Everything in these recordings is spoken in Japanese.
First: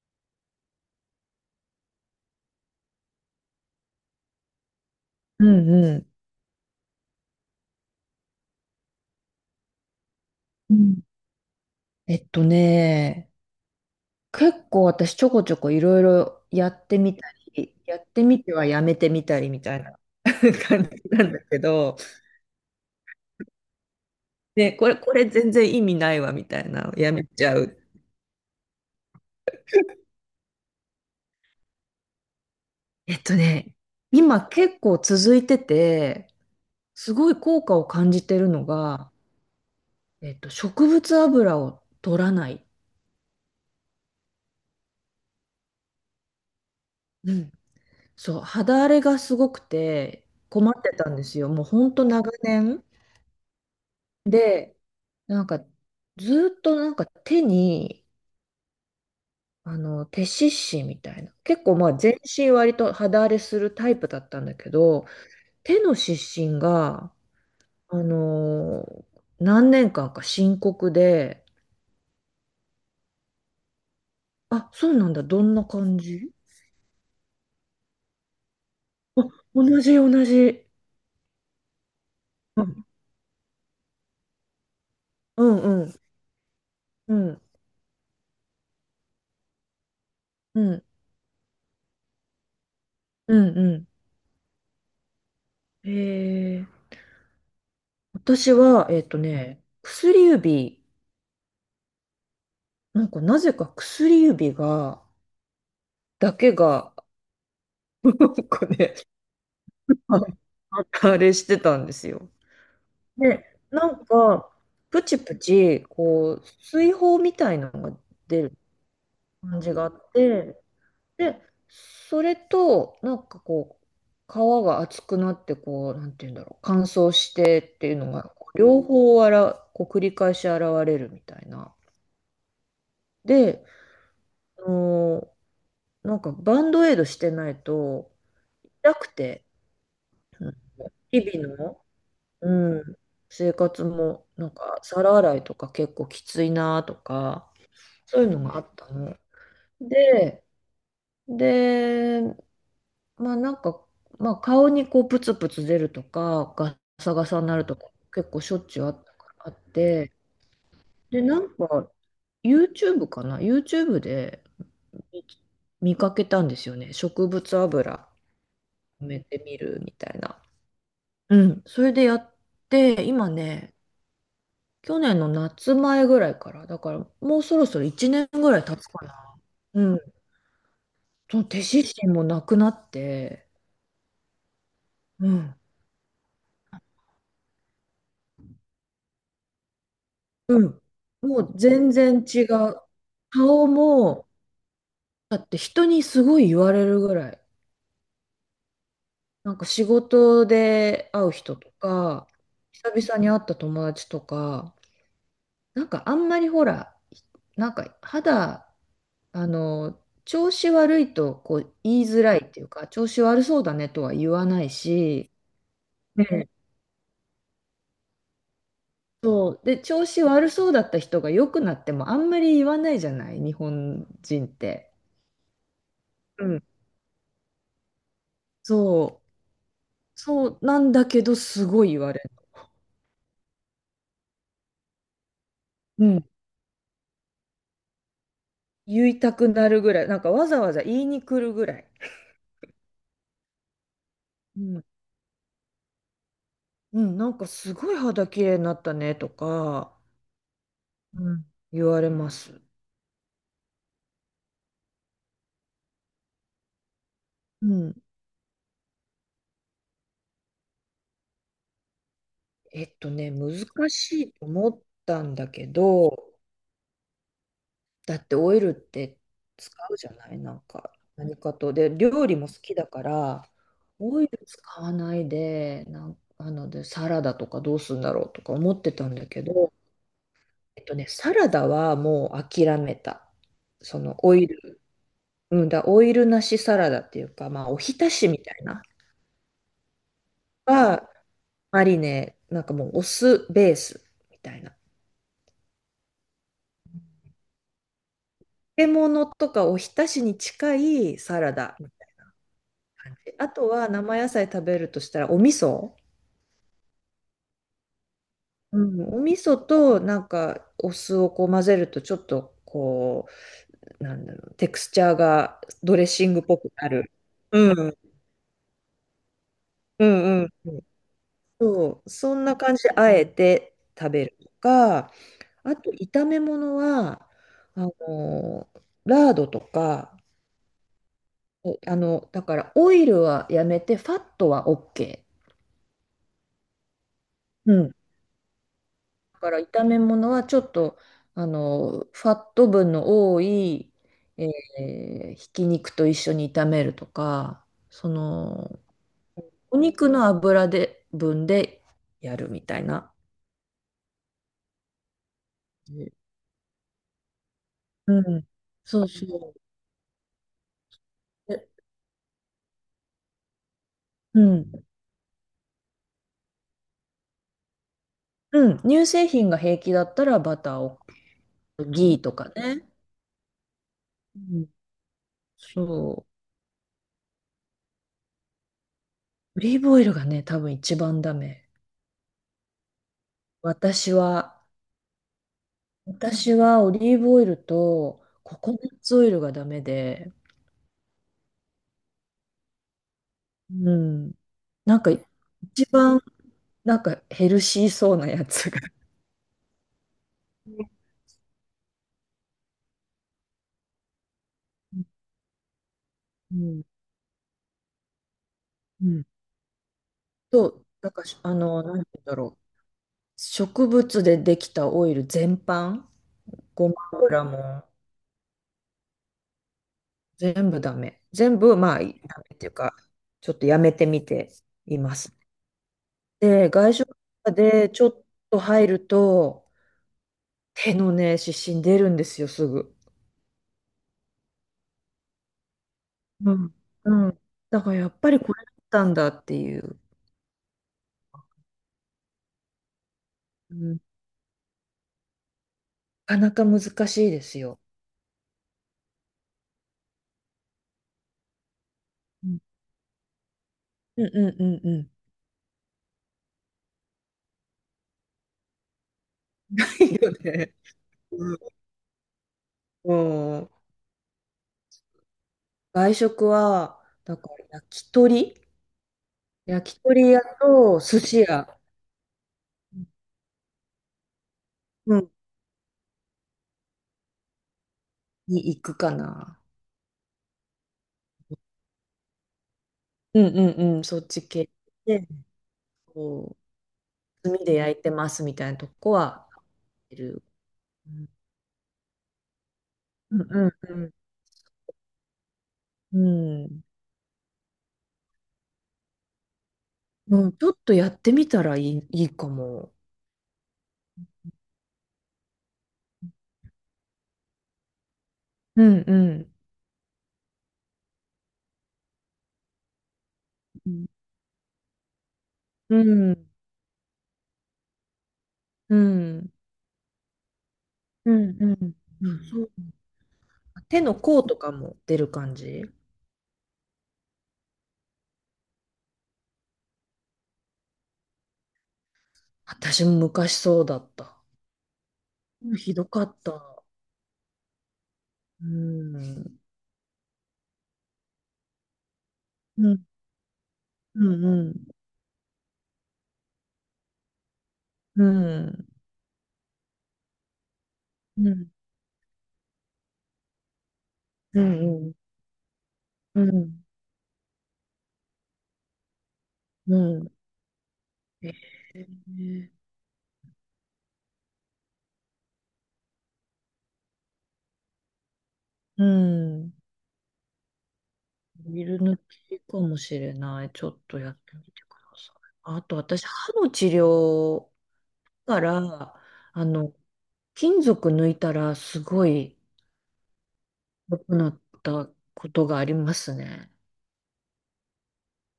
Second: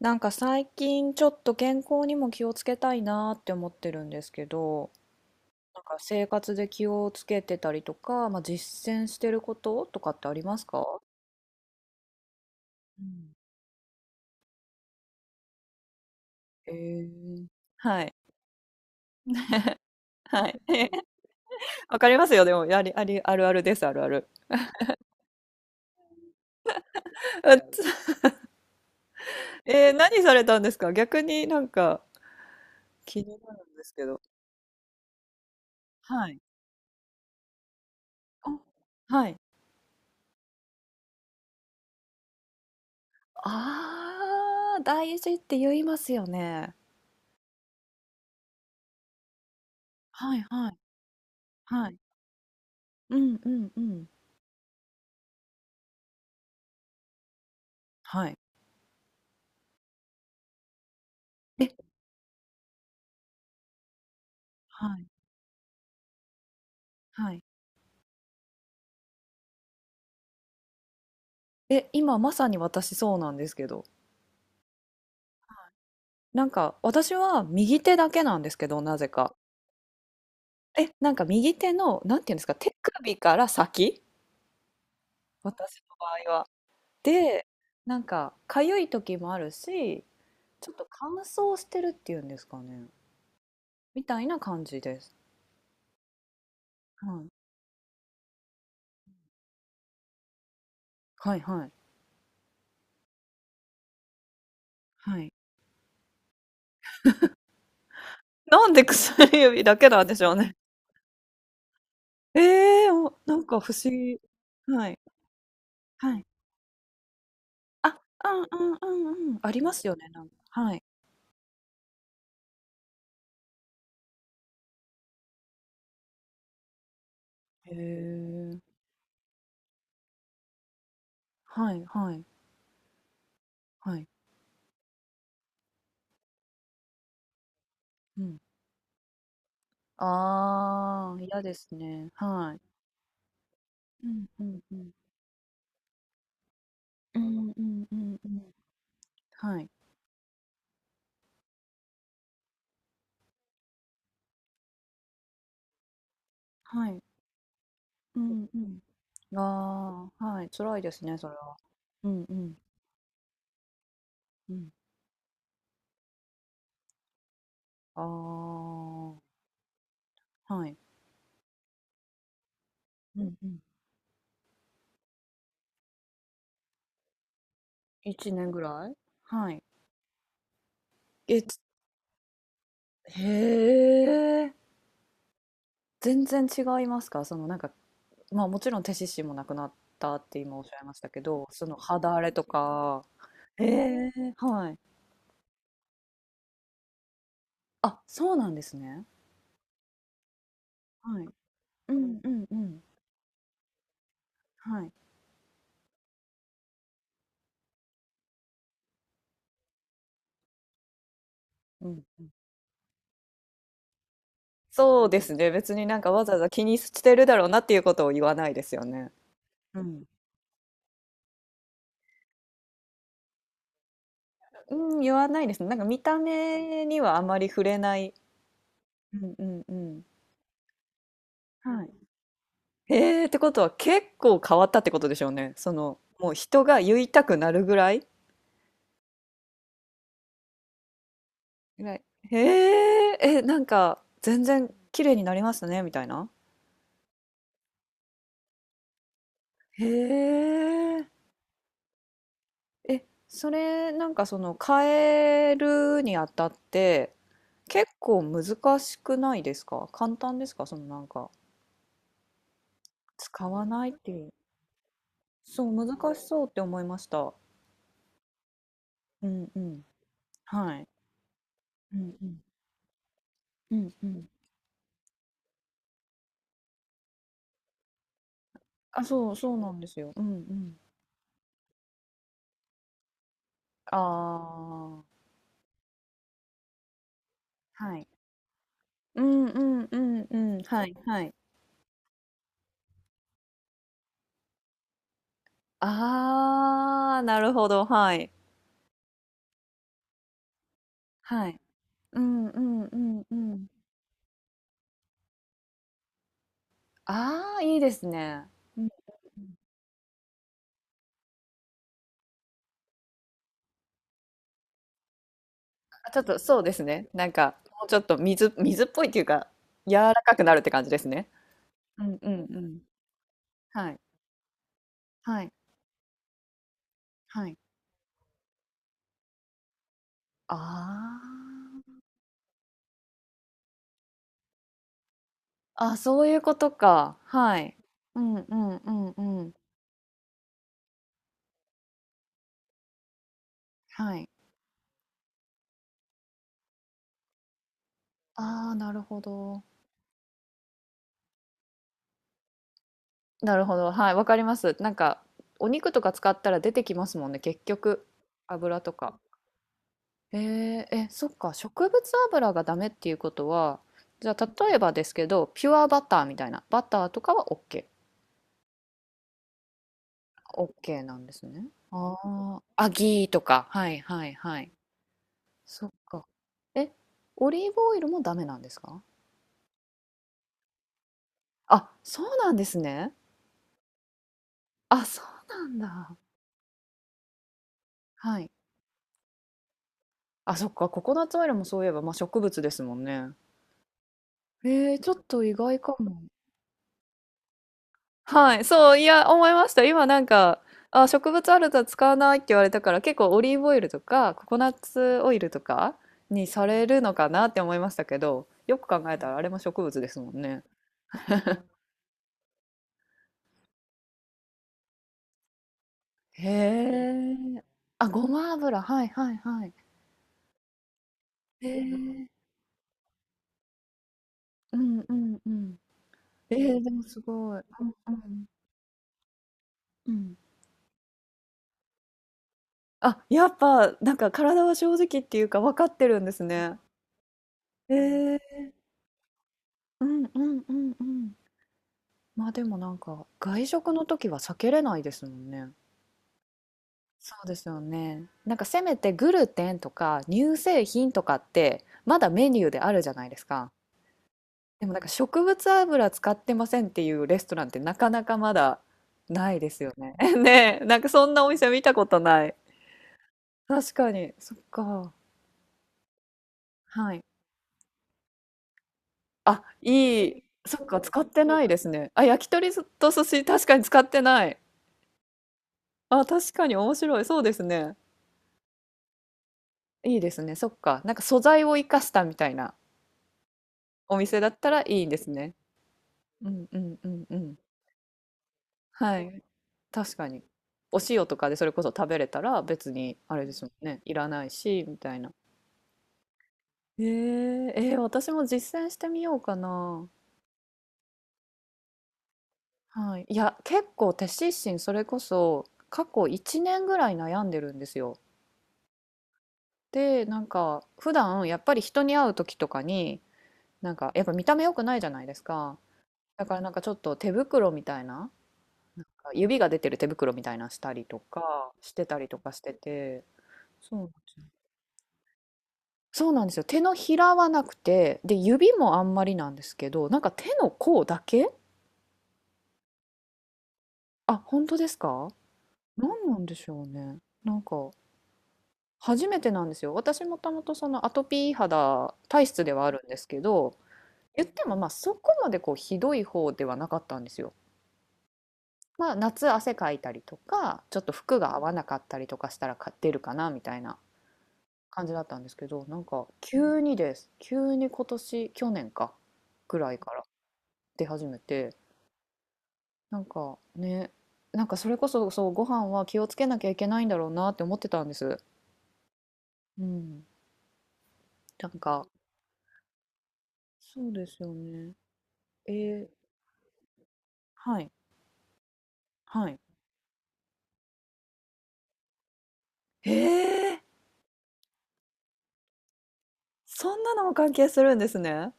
なんか最近ちょっと健康にも気をつけたいなーって思ってるんですけど、うんなんうかん。生活で気をつけてたりとか、まあ、実践してることとかってありますうか？ん。えっとうね、ん。結構私ちょこちょこいろいろやえってみたー、り、やはっい。てみてはやめてみたりみた いな はい。感じなんだけ ど、わかりますよ。でも、あり、あり、あるあるです、あるある。ね、これ全然意味ないわみたいな、やめ ちうゃっう。つ。えー、何されたんですか逆に？なんかえっ気とになるんね、ですけど。今結構続いてて、はい。すごい効果を感じてるあ、のが、はい。植物油を取らない。ああ、大事って言いますよね。うん。そう、肌荒れがすごくてはいは困いってたんですよ。もうほはんい。と長年。うんうんうん。で、なんか、ずーっとなんか手に、はい。手湿疹みたいな。結え、構まあ全身割と肌荒れするタイプだったんだけはい。ど、手の湿疹が、はい。あのー何年間か深刻で、え、今まさに私そうなんですけど、あ、そうなんだ、どんな感じなんか私は右手だけなんですけど、なぜか。同じ同じ。え、なんか右手の、なんていうんですか、う手ん首から先、うん私うのん場合は。うんで、なんか痒い時もあるし、うちょっんと乾燥してるっていうんですかね、うんうみたいな感じです。ん。えー、はい、私は、薬指、はい、はい。なんかなぜか薬指が、はい。だけが、なん なかんでね、薬指だけなんではしょういね。あれしてたんですよ。ええー、お、なで、んか不な思ん議。か、はい、プチプチ、はい。こう、水泡みたいなあ、のがう出んるうんうんうん。あり感まじがすあよね、っなんかて、はい。で、それと、なんかこう、皮が厚くなって、こう、なんていうんだろう、乾燥してへっていうのが、え。両方あら、こう繰り返し現れるみたいな。はいはいで、はい。あのーなんかバンドエイドしてないと、うん。痛くて、うんああ、日嫌で々すのね。はい。うん、生活うんもうなんんうかん。皿洗いとか結構きついなとうかんうんうんそういううのん。があったの。はい。で、で、まあなんか、まあ、顔にこうプツプツ出るとかガはい。サガサになるとかう結構んしょうっちゅうあったかん。あっあてあ、はい、辛いですね、でそれなんは。か うんうん YouTube かな YouTube でうん。見見かけたんですよね植物油あ埋めてみるみたいな。あ、はい。うん、それでやってう今んうん。ね去年の夏前ぐらいから、だからもうそろそろ1年1年ぐらぐい経つらい？かな。はい。うん。そえ、の手つ、指針もなくなっへて、え。うん。全然違いますか？そのなんか、まあもちろん手獅子もなくなったって今うおっしゃん。いましたけもど、うその全肌荒然れ違とう。か、え顔え、も、はい。だって人にすごい言われるぐらい。あ、そうなんですね。なんか仕事では会い。う人とうんか、うんうん。久々に会った友達とか、はい。なんかあんまりほら、なんか肌、調子悪いとこうう言んいうづん。らいっていうか、調子悪そうだねとは言わないそうでし、すね。別になんかわざわざね気にしてるだろうなっていうことを言わないですよね。そう。で、うん。調子悪そうだった人が良くなってもあんまり言わないじゃない、日本人って。うん、言わないですね。なんか見たうん。目にはあまり触れない。うそう。んうんうん。そうなんだけど、すはごい。い言われる。ええ、ってことは結構変わったってことでしょうね。その、うん。もう人が言いたくなるぐらい言いたくなるぐらい。なんかわざわざ言いに来るぐらい。偉い。へえ、え、なんか、全う然ん。綺麗になりましたね、みたいな。うん、なんかすごい肌綺麗になったねとへか、え、うん、言われます。え、それ、なんかその、変えるにあたって、う結ん。構難しくないですか？簡単ですか？そのなんか、使わ難ないってしいう。いと思ったんだけそう、難ど、しそうって思いました。だってオイルってうんう使ん。うじゃない、なんはい。か何かと。うで、んう料理ん。も好きだから、うんうオイん。ル使わないで、なんあので、サラダとかどうするんだろうとか思ってあ、たんだそう、けそうなど、んですよ。うんうん。サラダはもう諦めた。あそのオイル、あ、うんだ、オイルなしサラダっていうか、まあ、おはひい。たしみたいな、うんうんうんうん。はいははい。マリネ、なんかもうお酢ベースみたいな。ああ、なるほど、はい。漬物とかおひたしに近いサはラい。ダみたいうんうんうな感んじ。うあん。とは生野菜食べるとしたらお味噌。ああ、いいですね。ううんうん。ん、お味噌となんかお酢をこう混ぜるとちょっとこうなんだろうテクスチャーがドレッあ、ちょっシンとグっぽそうでくすなね。る。なんか、うん、もううちんょっと水水っぽいっていうか、柔うらかんくうん。なるって感じですね。そうう、んうそんんなう感ん。じであえてはい。食べるとか、はい。あと炒め物ははい。あのラードとか、あおだからオイルはやめてファットは OK。あ。あ、そういうことか。はうい。んうんうんうんだうかん。ら炒め物はちょっとファット分の多い、はい。えひき肉と一緒に炒めるとかそああ、のなるほど。お肉の油で分でやるみたいな。なるほど、はい、わかります。なんか、お肉とかね使ったら出てきますもんね、結局。うん、油とそうか。そえー、え、そっか、う。で植物油がダメっていうことは、じゃうあ例えん、ばですけど、ピュアバターみたいな、バターとかは OK。うん、乳製品が平気だったらバターを OK なんですね。ギあーとかあ、ね。アギーとか。はいはいうはん、い。そっか。そう。え、オリーブオイルもダメなんですか？オリーブオイルがね、多分一番ダメ。あ、そうなんですね。私はあ、そうなんだ。私はオリーブオイルとはい。ココナッツオイルがダメで、あ、そっか、ココナッツオイルもそういえば、まあ、植物ですもんね。うん。えなー、んちかょっと意外一か番も。なんかヘルシーそうなやはい、つが。そう、いや、思いました。今なんか、あ、植物あると使わないって言われたから、結構オリーブオイルとか、ココナッツオイルとかにうさん。れるのかなって思いましたけど、よく考うえん。たらあれも植物ですもんね。と、なんかしなんて言うんだろう。植物でできたオイル全般、へごま油え。もあ、ごま油。はいはいはい。全部ダメ。全へ部、まあ、ダメえ。っていうか、ちょっとやめてみてういんうます。んうん。えで、ー、で外も食すごい。うでんちょうっんと入ると、うん。手のね、湿疹出るんですよ、すぐ。あ、やっぱ、なんか体は正直っていうか分かってるんですうん。ね。うん。だかえらやっぱー、りこれだったんだっていう。うんうんうんうん。まあでもなんか外う食ん。の時は避けれないですもんね。なかなか難しいそでうですすよよ。ね。なんかせめてグルテンとか乳製品とかってまだうメん。ニューであるじゃないですか。うんうんうでんもなうんかん 植物油使ってませんっていうレストランってなかなかまだないですよ ね。いよ ね。ねえ、なんかそんなおうん。店見たことない。うん確かに、そっか。外食は、はい。だから焼き鳥あ、焼き鳥い屋い。そっとか、使寿っ司てない屋、ですね。あ、焼き鳥と寿司、確かに使ってない。うん、あ、確かに面白い。そうですね。に行くかな。いいですね。そっか。なんか素材を生かしたみたいなうんうんうん、おそっ店ちだっ系たらいいでで、すね。うこんうんうんうう、ん。炭で焼いてますみたいなとこはい。は、い確かに。る。おう塩んとかでそれこそ食べれたら別にあうれですもんんうね。ん。いらないし、みたいな。うん。えー、えー私も実践してみようかな。うん、ちょっとやってみたらいいかも。はい。いや、結構手湿疹それこそ過去1年ぐらい悩んでるんですよ。うんうんで、なんか普段やっぱり人に会う時とかに、なんかやっぱ見た目良くないじゃないですか。うんうだんからなんかちょっと手袋みたいな。うなんかん指が出てる手袋みたいなのしたりとうかんうしんてたりうとんかしそうてて、そう手なんのです甲よ。とかも出る感じそうなんですよ。手のひらはなくて、で、指もあんまりなんですけど、なんか手の甲だけ。私も昔そうだっあ、た。本当ですか？うんひどか何っなんでした。ょうね。なんか、う初めてん。なんですよ。私もともとそのアトピー肌体質ではうあるんんですけど、うん言っうてん。もまあそこまでこうひどい方ではなかったんですよ。うんまあ夏汗かいたりとか、ちょっと服うが合んわなかったりとかしたらか出るかなみたいなう感じんだったんですけど、なんかう急んにです。急に今年、去年か、ぐらういからん。出始めえて、ー、なんかね、なんかそれこそ、そう、ご飯は気をつけなきゃいけないんだろうなって思ってたんです。うん。うん。なんビルか、抜きかもしれない。ちょっそうとでやっすよてみてくね。ださい。えあとー、私、歯の治療はい、から、はい。あの、金属抜いたらすごいええ、良くなったことがありますね。そんなのも関係するんですね。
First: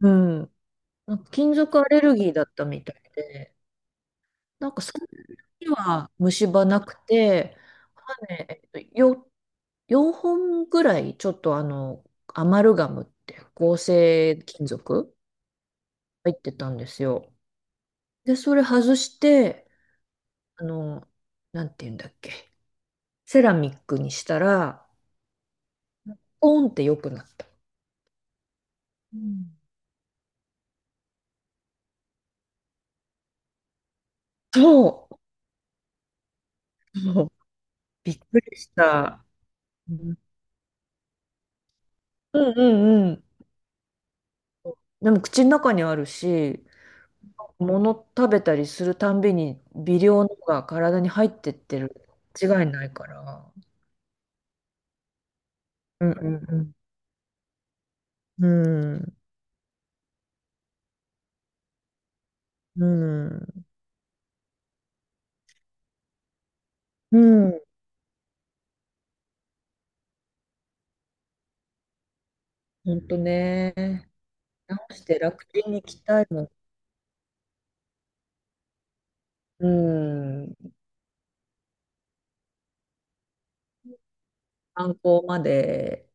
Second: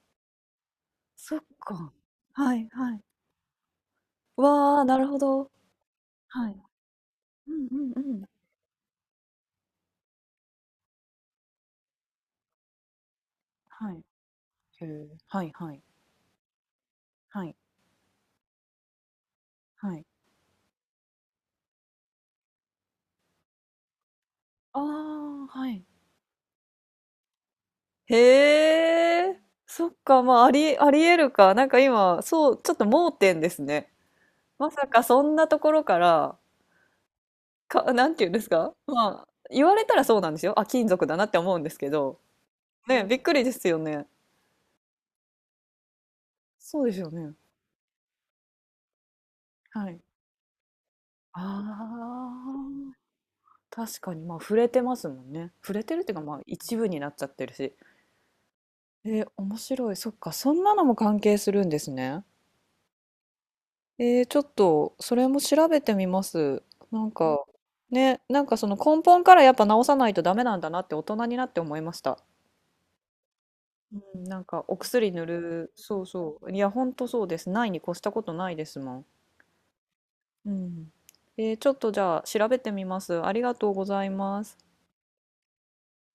うん。なんかそっ金属アか。レルギーだっはたいみたはい。いで、なんわかあ、そなのるほど。時は虫はい。歯なくうて、んうんう歯ん。ね、4、本ぐらいちょっとアマルガムって合はい。成金へ属え。はいはい。入ってたんですよ。はい。で、それ外して、はい。あの、なんて言うんだっけ、セラミックにしたあら、あ、はい。ポンって良くなった。うへえ、んそっか、まあ、ありえるか。なんか今、そう、ちょっと盲点ですね。まさかそそんなところから、う、そう か、なびんって言うんでくすりしか、また。あ、言われうたらんそうなんですよ。あ、金属だなって思うんですけど。うんうね、んうびっん。くりですよね。でも口の中にあるし、そうですよね。物食べたりするたんびには微い。量のが体に入ってっあてる。違いないあ、から。確かに、まあ、触れてますもんね。触れてるっうんていうか、まあ、うん一部になっちゃってるし。うん。うえん。ー面白い。そっか、そんなのも関係するんですね。うん。えー、ちょっと、それも調べてみます。なんうか、んね、なんかその根本からやっぱ治さないとダメなんだなって大人になって思いました。ほんとね。うん、なんかお直し薬て塗楽天る、に行きそうたいそもん。う。いや、ほんとそうです。ないに越したことないですもん。ううん。ん。えー、ちょっとじゃあ調べてみます。ありがとうございます。観光まで。